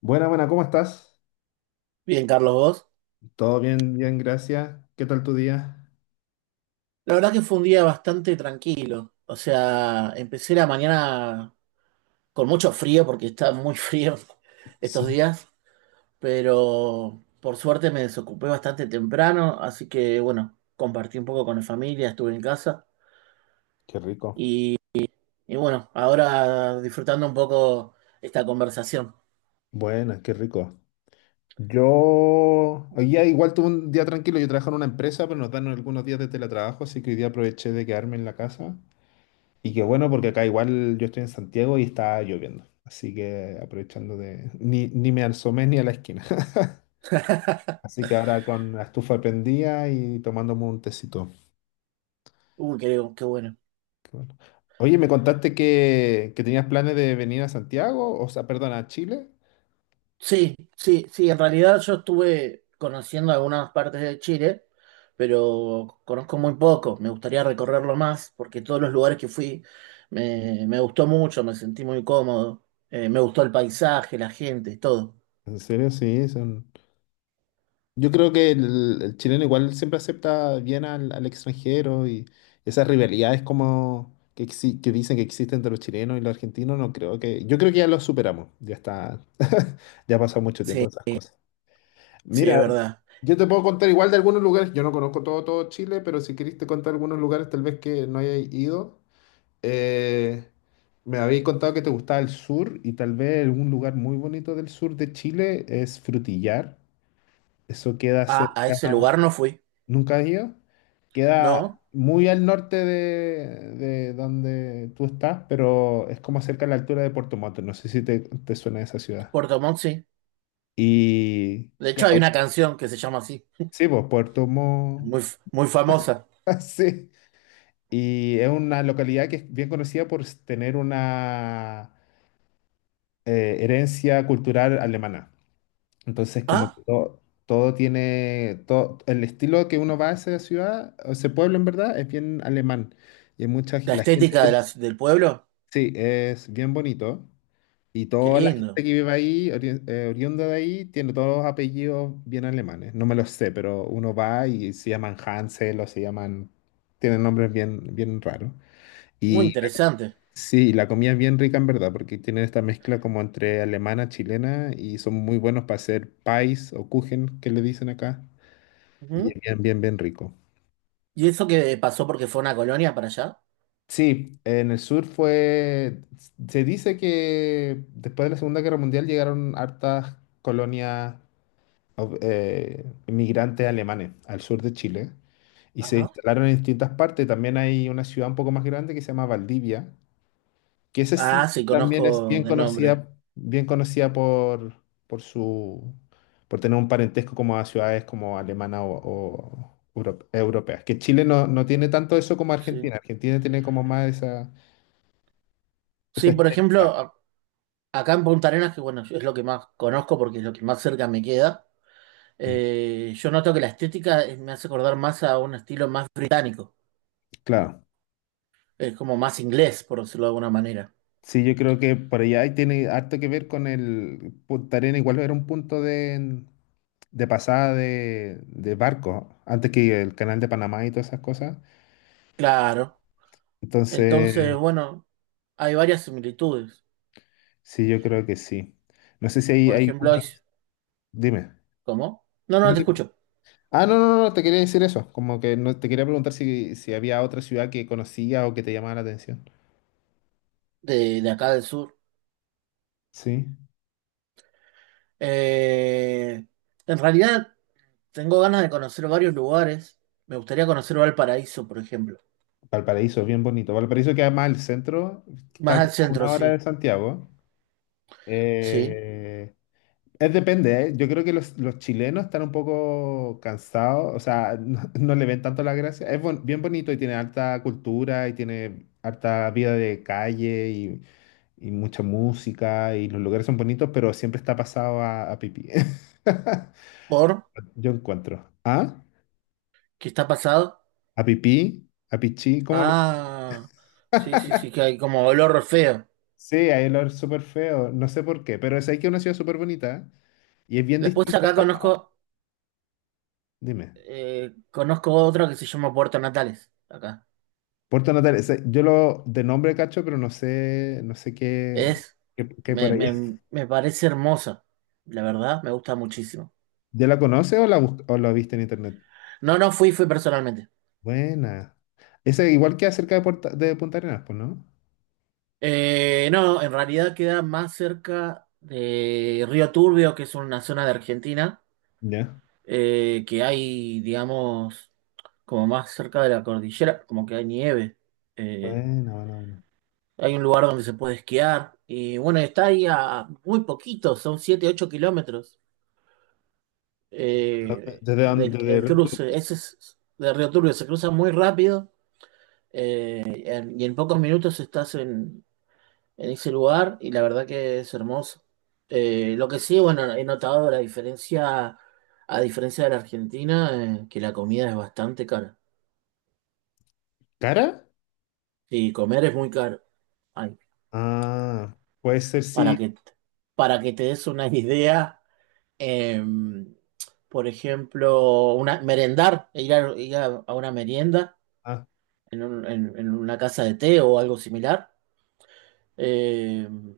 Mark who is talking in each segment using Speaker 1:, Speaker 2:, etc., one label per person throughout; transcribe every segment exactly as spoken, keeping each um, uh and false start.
Speaker 1: Buena, buena, ¿cómo estás?
Speaker 2: Bien, Carlos, vos.
Speaker 1: Todo bien, bien, gracias. ¿Qué tal tu día?
Speaker 2: La verdad que fue un día bastante tranquilo. O sea, empecé la mañana con mucho frío porque está muy frío estos
Speaker 1: Sí,
Speaker 2: días, pero por suerte me desocupé bastante temprano, así que bueno, compartí un poco con la familia, estuve en casa
Speaker 1: qué rico.
Speaker 2: y, y bueno, ahora disfrutando un poco esta conversación.
Speaker 1: Buena, qué rico. Yo hoy día igual tuve un día tranquilo. Yo trabajo en una empresa, pero nos dan algunos días de teletrabajo, así que hoy día aproveché de quedarme en la casa. Y qué bueno, porque acá igual yo estoy en Santiago y está lloviendo. Así que aprovechando de... Ni, ni me asomé ni a la esquina. Así que ahora con la estufa prendida y tomándome un tecito.
Speaker 2: Uh, qué, qué bueno.
Speaker 1: Qué bueno. Oye, me contaste que, que tenías planes de venir a Santiago, o sea, perdón, a Chile.
Speaker 2: Sí, sí, sí, en realidad yo estuve conociendo algunas partes de Chile, pero conozco muy poco, me gustaría recorrerlo más porque todos los lugares que fui me, me gustó mucho, me sentí muy cómodo, eh, me gustó el paisaje, la gente, todo.
Speaker 1: En serio, sí, son... Yo creo que el, el chileno igual siempre acepta bien al, al extranjero, y esas rivalidades como que, exi- que dicen que existen entre los chilenos y los argentinos, no creo que... Yo creo que ya lo superamos, ya está, ya ha pasado mucho tiempo
Speaker 2: Sí,
Speaker 1: de esas cosas.
Speaker 2: sí, es
Speaker 1: Mira,
Speaker 2: verdad.
Speaker 1: yo te puedo contar igual de algunos lugares, yo no conozco todo, todo Chile, pero si querés te contar algunos lugares tal vez que no hayas ido. Eh, Me habéis contado que te gustaba el sur, y tal vez algún lugar muy bonito del sur de Chile es Frutillar. Eso queda
Speaker 2: A, a ese
Speaker 1: cerca,
Speaker 2: lugar no fui,
Speaker 1: ¿nunca has ido? Queda
Speaker 2: ¿no?
Speaker 1: muy al norte de, de donde tú estás, pero es como cerca a la altura de Puerto Montt. No sé si te, te suena esa ciudad.
Speaker 2: Puerto Montt sí.
Speaker 1: Y
Speaker 2: De hecho hay
Speaker 1: claro,
Speaker 2: una canción que se llama así,
Speaker 1: sí, pues Puerto Montt,
Speaker 2: muy, f- muy famosa.
Speaker 1: sí. Y es una localidad que es bien conocida por tener una eh, herencia cultural alemana. Entonces, como que
Speaker 2: Ah,
Speaker 1: todo, todo tiene, todo, el estilo que uno va a esa ciudad, o ese pueblo en verdad, es bien alemán. Y hay mucha, g-
Speaker 2: la
Speaker 1: la gente,
Speaker 2: estética de las- del pueblo,
Speaker 1: sí, es bien bonito. Y
Speaker 2: qué
Speaker 1: toda la gente
Speaker 2: lindo,
Speaker 1: que vive ahí, ori- eh, oriunda de ahí, tiene todos los apellidos bien alemanes. No me los sé, pero uno va y se llaman Hansel, o se llaman, tienen nombres bien, bien raros.
Speaker 2: muy interesante.
Speaker 1: Sí, la comida es bien rica en verdad, porque tienen esta mezcla como entre alemana, chilena, y son muy buenos para hacer pies o kuchen, que le dicen acá, y es bien, bien, bien rico.
Speaker 2: ¿Y eso que pasó porque fue una colonia para allá?
Speaker 1: Sí, en el sur fue, se dice que después de la Segunda Guerra Mundial llegaron hartas colonias of- eh, inmigrantes alemanes al sur de Chile, y se
Speaker 2: Ajá.
Speaker 1: instalaron en distintas partes. También hay una ciudad un poco más grande que se llama Valdivia. Que ese
Speaker 2: Ah,
Speaker 1: sí
Speaker 2: sí,
Speaker 1: también es
Speaker 2: conozco
Speaker 1: bien
Speaker 2: de nombre.
Speaker 1: conocida, bien conocida por, por su, por tener un parentesco como a ciudades como alemana, o, o euro- europeas. Que Chile no, no tiene tanto eso como
Speaker 2: Sí.
Speaker 1: Argentina. Argentina tiene como más esa, esa,
Speaker 2: Sí, por ejemplo,
Speaker 1: estética.
Speaker 2: a- acá en Punta Arenas, que bueno, es lo que más conozco porque es lo que más cerca me queda,
Speaker 1: Mm,
Speaker 2: eh, yo noto que la estética eh, me hace acordar más a un estilo más británico.
Speaker 1: claro.
Speaker 2: Es como más inglés, por decirlo de alguna manera.
Speaker 1: Sí, yo creo que por allá ahí tiene harto que ver con el Punta Arenas, igual era un punto de, de pasada de, de barco, antes que el canal de Panamá y todas esas cosas.
Speaker 2: Claro.
Speaker 1: Entonces,
Speaker 2: Entonces, bueno, hay varias similitudes.
Speaker 1: sí, yo creo que sí. No sé si hay,
Speaker 2: Por
Speaker 1: hay
Speaker 2: ejemplo,
Speaker 1: una-
Speaker 2: hay.
Speaker 1: Dime.
Speaker 2: ¿Cómo? No, no, te escucho.
Speaker 1: Ah, no, no, no, te quería decir eso. Como que no, te quería preguntar si, si había otra ciudad que conocías o que te llamaba la atención.
Speaker 2: De, de acá del sur.
Speaker 1: Sí.
Speaker 2: Eh, en realidad. Tengo ganas de conocer varios lugares. Me gustaría conocer Valparaíso, por ejemplo.
Speaker 1: Valparaíso, bien bonito. Valparaíso queda más al centro,
Speaker 2: Más
Speaker 1: está
Speaker 2: al
Speaker 1: como a
Speaker 2: centro,
Speaker 1: una hora de
Speaker 2: sí.
Speaker 1: Santiago.
Speaker 2: Sí.
Speaker 1: Eh, es depende, ¿eh? Yo creo que los, los chilenos están un poco cansados, o sea, no, no le ven tanto la gracia. Es bon- bien bonito, y tiene alta cultura y tiene harta vida de calle y mucha música y los lugares son bonitos, pero siempre está pasado a, a pipí.
Speaker 2: ¿Por?
Speaker 1: Yo encuentro. ¿Ah?
Speaker 2: ¿Qué está pasado?
Speaker 1: ¿A pipí? ¿A pichí? ¿Cómo le...?
Speaker 2: Ah, sí, sí, sí, que hay como olor feo.
Speaker 1: Sí, ahí lo es súper feo. No sé por qué, pero es ahí que es una ciudad súper bonita y es bien
Speaker 2: Después
Speaker 1: distinta.
Speaker 2: acá conozco,
Speaker 1: Dime.
Speaker 2: eh, conozco otra que se llama Puerto Natales. Acá.
Speaker 1: Puerto Natal, ese- yo lo de nombre cacho, pero no sé, no sé qué,
Speaker 2: Es,
Speaker 1: qué, qué hay por
Speaker 2: me,
Speaker 1: ahí.
Speaker 2: me, me parece hermosa. La verdad, me gusta muchísimo.
Speaker 1: ¿Ya la conoces, o la, bus- o la viste en internet?
Speaker 2: No, no fui, fui personalmente.
Speaker 1: Buena. Esa igual que acerca de, Puerta- de Punta Arenas, pues, ¿no?
Speaker 2: Eh, no, en realidad queda más cerca de Río Turbio, que es una zona de Argentina
Speaker 1: Ya.
Speaker 2: eh, que hay, digamos, como más cerca de la cordillera, como que hay nieve. Eh,
Speaker 1: Buena, buena, buena.
Speaker 2: hay un lugar donde se puede esquiar. Y bueno, está ahí a muy poquito, son siete ocho kilómetros
Speaker 1: ¿Dónde-
Speaker 2: eh,
Speaker 1: ¿Desde
Speaker 2: del
Speaker 1: dónde?
Speaker 2: el cruce. Ese es de Río Turbio, se cruza muy rápido eh, en- y en pocos minutos estás en, en ese lugar y la verdad que es hermoso. Eh, lo que sí, bueno, he notado la diferencia, a diferencia de la Argentina, eh, que la comida es bastante cara.
Speaker 1: ¿Cara?
Speaker 2: Sí, comer es muy caro. Ay,
Speaker 1: Ah, puede ser
Speaker 2: para
Speaker 1: sí.
Speaker 2: que, para que te des una idea, em, por ejemplo, una, merendar, ir a, ir a- a una merienda
Speaker 1: Ah,
Speaker 2: en, un- en- en una casa de té o algo similar, em,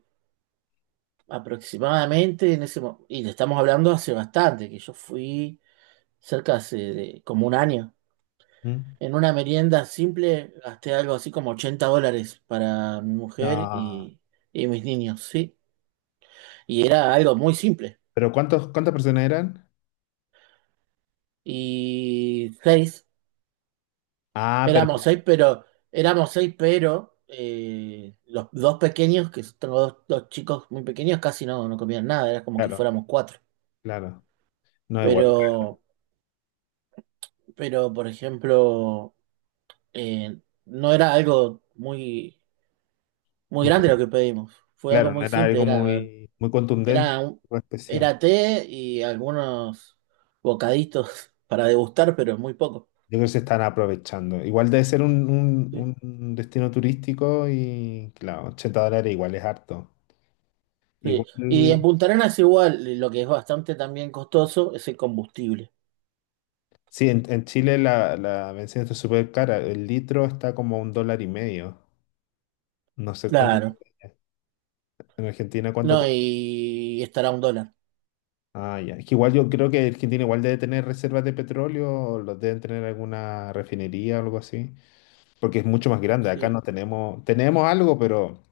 Speaker 2: aproximadamente en ese momento, y le estamos hablando hace bastante, que yo fui cerca hace de- como un año.
Speaker 1: mm.
Speaker 2: En una merienda simple gasté algo así como ochenta dólares para mi mujer
Speaker 1: No.
Speaker 2: y, y mis niños, ¿sí? Y era algo muy simple.
Speaker 1: ¿Pero cuántos, cuántas personas eran?
Speaker 2: Y seis,
Speaker 1: Ah, pero
Speaker 2: éramos seis, pero éramos seis, pero eh, los dos pequeños, que tengo dos, dos chicos muy pequeños, casi no, no comían nada, era como que
Speaker 1: claro,
Speaker 2: fuéramos cuatro.
Speaker 1: claro. No igual.
Speaker 2: Pero, pero por ejemplo, eh, no era algo muy, muy
Speaker 1: Muy
Speaker 2: grande lo
Speaker 1: con-
Speaker 2: que pedimos. Fue algo
Speaker 1: claro, no
Speaker 2: muy
Speaker 1: era
Speaker 2: simple,
Speaker 1: algo
Speaker 2: era,
Speaker 1: muy, muy contundente,
Speaker 2: era, un-
Speaker 1: muy especial.
Speaker 2: era té y algunos bocaditos para degustar, pero muy poco.
Speaker 1: Yo creo que se están aprovechando. Igual debe ser un, un- un destino turístico y, claro, ochenta dólares igual es harto.
Speaker 2: Sí.
Speaker 1: Igual,
Speaker 2: Y en Punta Arenas igual, eh, lo que es bastante también costoso es el combustible.
Speaker 1: sí, en, en Chile la, la bencina está súper cara. El litro está como un dólar y medio. No sé cuánto,
Speaker 2: Claro.
Speaker 1: en Argentina cuánto.
Speaker 2: No, y estará un dólar.
Speaker 1: Ah, ya. Es que igual yo creo que Argentina igual debe tener reservas de petróleo, o los deben tener en alguna refinería o algo así, porque es mucho más grande. Acá
Speaker 2: Sí.
Speaker 1: no tenemos, tenemos algo, pero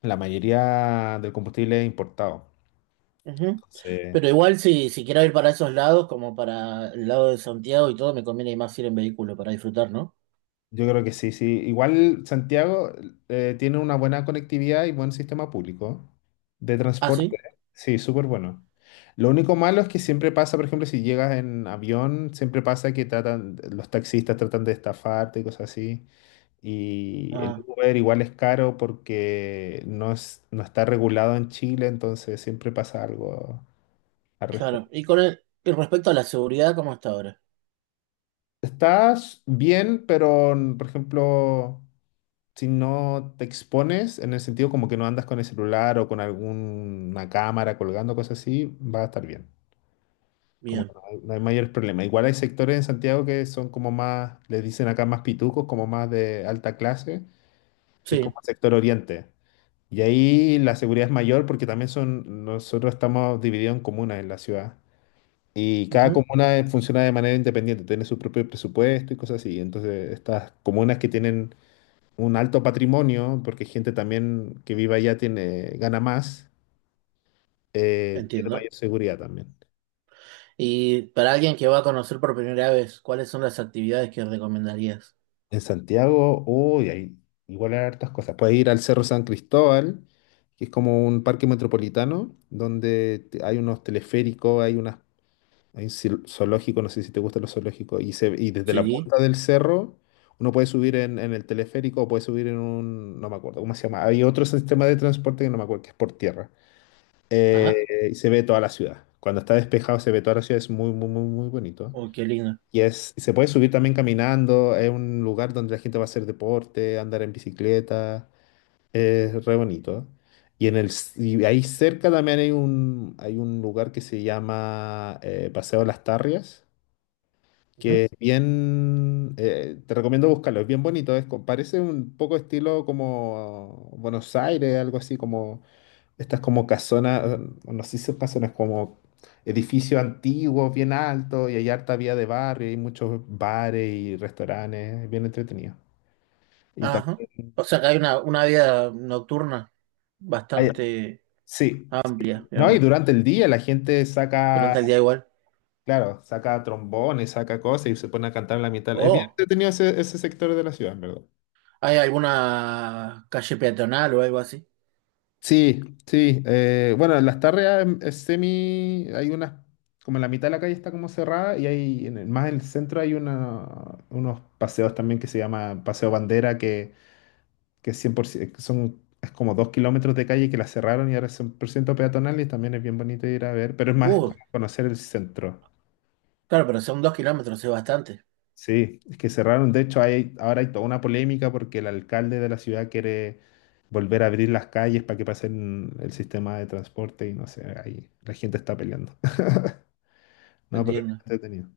Speaker 1: la mayoría del combustible es importado.
Speaker 2: Ujú. Pero
Speaker 1: Entonces,
Speaker 2: igual si, si quiero ir para esos lados, como para el lado de Santiago y todo, me conviene más ir en vehículo para disfrutar, ¿no?
Speaker 1: yo creo que sí, sí. Igual Santiago eh, tiene una buena conectividad y buen sistema público de
Speaker 2: Ah,
Speaker 1: transporte.
Speaker 2: sí.
Speaker 1: Sí, súper bueno. Lo único malo es que siempre pasa, por ejemplo, si llegas en avión, siempre pasa que tratan, los taxistas tratan de estafarte y cosas así. Y el
Speaker 2: Ah,
Speaker 1: Uber igual es caro porque no es, no está regulado en Chile, entonces siempre pasa algo al
Speaker 2: claro.
Speaker 1: respecto.
Speaker 2: Y con el, y respecto a la seguridad, ¿cómo está ahora?
Speaker 1: Estás bien, pero mm, por ejemplo, si no te expones, en el sentido como que no andas con el celular o con alguna cámara colgando, cosas así, va a estar bien. Como que
Speaker 2: Bien.
Speaker 1: no hay, no hay mayores problemas. Igual hay sectores en Santiago que son como más, les dicen acá más pitucos, como más de alta clase, que es
Speaker 2: Sí.
Speaker 1: como el sector oriente. Y ahí la seguridad es mayor porque también son, nosotros estamos divididos en comunas en la ciudad. Y cada
Speaker 2: Ujú.
Speaker 1: comuna eh, funciona de manera independiente, tiene su propio presupuesto y cosas así. Entonces, estas comunas que tienen un alto patrimonio, porque gente también que vive allá tiene, gana más, eh, tiene
Speaker 2: Entiendo.
Speaker 1: mayor seguridad también.
Speaker 2: Y para alguien que va a conocer por primera vez, ¿cuáles son las actividades que recomendarías?
Speaker 1: En Santiago, uy, hay, igual hay hartas cosas. Puedes ir al Cerro San Cristóbal, que es como un parque metropolitano, donde te- hay unos teleféricos, hay unas, Hay un zil- zoológico, no sé si te gustan los zoológicos. Y, se, y desde la
Speaker 2: Sí.
Speaker 1: punta del cerro uno puede subir en, en, el teleférico, o puede subir en un, no me acuerdo cómo se llama. Hay otro sistema de transporte que no me acuerdo, que es por tierra.
Speaker 2: Ajá.
Speaker 1: Eh, y se ve toda la ciudad. Cuando está despejado se ve toda la ciudad, es muy, muy, muy, muy bonito.
Speaker 2: Oh, qué lindo.
Speaker 1: Y es, se puede subir también caminando, es un lugar donde la gente va a hacer deporte, andar en bicicleta, es re bonito. Y, en el, s- y ahí cerca también hay un, hay un lugar que se llama eh, Paseo Las Tarrias, que es bien, eh, te recomiendo buscarlo, es bien bonito, es, co- parece un poco estilo como Buenos Aires, algo así, como estas como casonas, eh, no sé si son casonas, como edificios antiguos, bien altos, y hay harta vía de barrio, y hay muchos bares y restaurantes, es bien entretenido. Y
Speaker 2: Ajá.
Speaker 1: también
Speaker 2: O sea que hay una, una vida nocturna
Speaker 1: hay-
Speaker 2: bastante
Speaker 1: sí,
Speaker 2: amplia,
Speaker 1: ¿no? Y
Speaker 2: digamos,
Speaker 1: durante el día la gente saca,
Speaker 2: durante el día igual.
Speaker 1: claro, saca trombones, saca cosas y se pone a cantar en la mitad. Es bien
Speaker 2: Oh,
Speaker 1: entretenido ese, ese sector de la ciudad, en verdad.
Speaker 2: ¿hay alguna calle peatonal o algo así?
Speaker 1: Sí, sí. Eh, bueno, las tarreas em- es semi. Hay unas. Como en la mitad de la calle está como cerrada y hay. En el- más en el centro hay una, unos paseos también que se llama Paseo Bandera, que, que es cien por ciento, que son. Es como dos kilómetros de calle que la cerraron y ahora es cien por ciento peatonal, y también es bien bonito ir a ver, pero es más como
Speaker 2: Uh,
Speaker 1: conocer el centro.
Speaker 2: claro, pero son dos kilómetros, es bastante,
Speaker 1: Sí, es que cerraron. De hecho, hay, ahora hay toda una polémica porque el alcalde de la ciudad quiere volver a abrir las calles para que pasen el sistema de transporte, y no sé, ahí la gente está peleando. No, pero es
Speaker 2: entiendo.
Speaker 1: entretenido.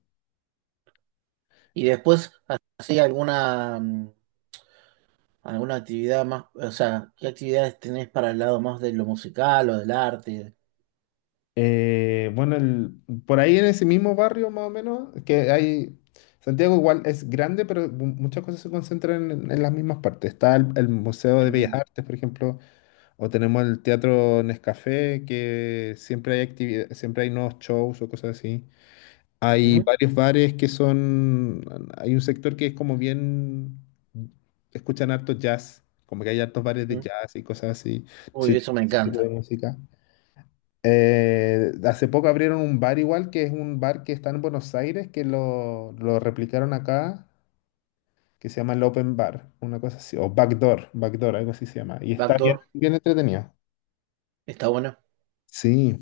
Speaker 2: Y después, ¿así alguna, mm, alguna actividad más? O sea, ¿qué actividades tenés para el lado más de lo musical o del arte?
Speaker 1: Eh, bueno, el- por ahí en ese mismo barrio más o menos, que hay, Santiago igual es grande, pero mu- muchas cosas se concentran en, en las mismas partes. Está el, el Museo de Bellas
Speaker 2: Entiendo.
Speaker 1: Artes, por ejemplo, o tenemos el Teatro Nescafé, que siempre hay actividad, siempre hay nuevos shows o cosas así. Hay
Speaker 2: Ujú,
Speaker 1: varios bares que son, hay un sector que es como bien, escuchan harto jazz, como que hay hartos bares de
Speaker 2: ujú.
Speaker 1: jazz y cosas así,
Speaker 2: Uy,
Speaker 1: ese
Speaker 2: eso
Speaker 1: tipo
Speaker 2: me
Speaker 1: ese tipo de
Speaker 2: encanta.
Speaker 1: música. Eh, hace poco abrieron un bar igual, que es un bar que está en Buenos Aires, que lo, lo replicaron acá, que se llama el Open Bar, una cosa así, o Backdoor, Backdoor, algo así se llama, y está bien,
Speaker 2: Backdoor,
Speaker 1: bien entretenido.
Speaker 2: está bueno.
Speaker 1: Sí.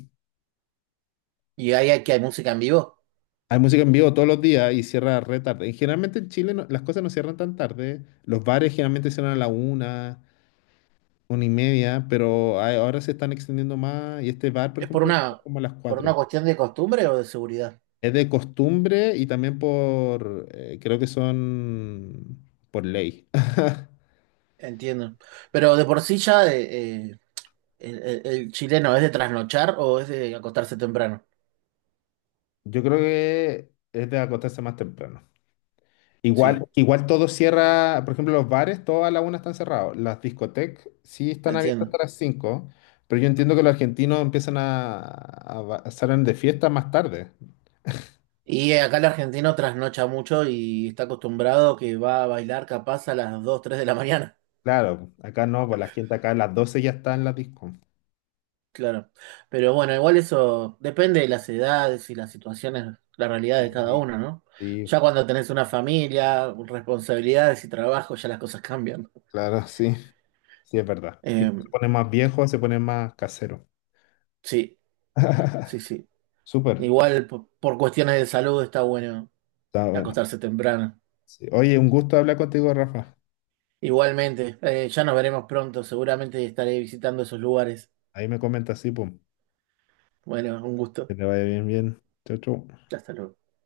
Speaker 2: ¿Y hay, que hay música en vivo?
Speaker 1: Hay música en vivo todos los días y cierra re tarde. Y generalmente en Chile no- las cosas no cierran tan tarde. Los bares generalmente cierran a la una, una y media, pero hay- ahora se están extendiendo más. Y este bar, por
Speaker 2: Es por
Speaker 1: ejemplo, cierra
Speaker 2: una,
Speaker 1: como a las
Speaker 2: por una
Speaker 1: cuatro.
Speaker 2: cuestión de costumbre o de seguridad,
Speaker 1: Es de costumbre y también por, eh, creo que son por ley.
Speaker 2: entiendo. Pero de por sí ya eh, eh, el, el- el chileno es de trasnochar o es de acostarse temprano.
Speaker 1: Yo creo que es de acostarse más temprano.
Speaker 2: Sí,
Speaker 1: Igual, igual todo cierra, por ejemplo, los bares, todos a la una están cerrados. Las discotecas sí están abiertas
Speaker 2: entiendo.
Speaker 1: hasta las cinco, pero yo entiendo que los argentinos empiezan a, a ba- salen de fiesta más tarde.
Speaker 2: Y acá el argentino trasnocha mucho y está acostumbrado que va a bailar capaz a las dos tres de la mañana.
Speaker 1: Claro, acá no, pues la gente acá a las doce ya está en la disco.
Speaker 2: Claro. Pero bueno, igual eso depende de las edades y las situaciones, la realidad de cada
Speaker 1: Sí,
Speaker 2: uno, ¿no?
Speaker 1: sí,
Speaker 2: Ya cuando tenés una familia, responsabilidades y trabajo, ya las cosas cambian.
Speaker 1: claro, sí, sí es verdad. Y
Speaker 2: Eh,
Speaker 1: pues se pone más viejo, se pone más casero.
Speaker 2: sí, sí, sí.
Speaker 1: Súper,
Speaker 2: Igual po- por cuestiones de salud está bueno
Speaker 1: está bueno.
Speaker 2: acostarse temprano.
Speaker 1: Sí. Oye, un gusto hablar contigo, Rafa.
Speaker 2: Igualmente, eh, ya nos veremos pronto. Seguramente estaré visitando esos lugares.
Speaker 1: Ahí me comenta, sí, pum.
Speaker 2: Bueno, un gusto.
Speaker 1: Que te vaya bien, bien. Chau, chau.
Speaker 2: Hasta luego.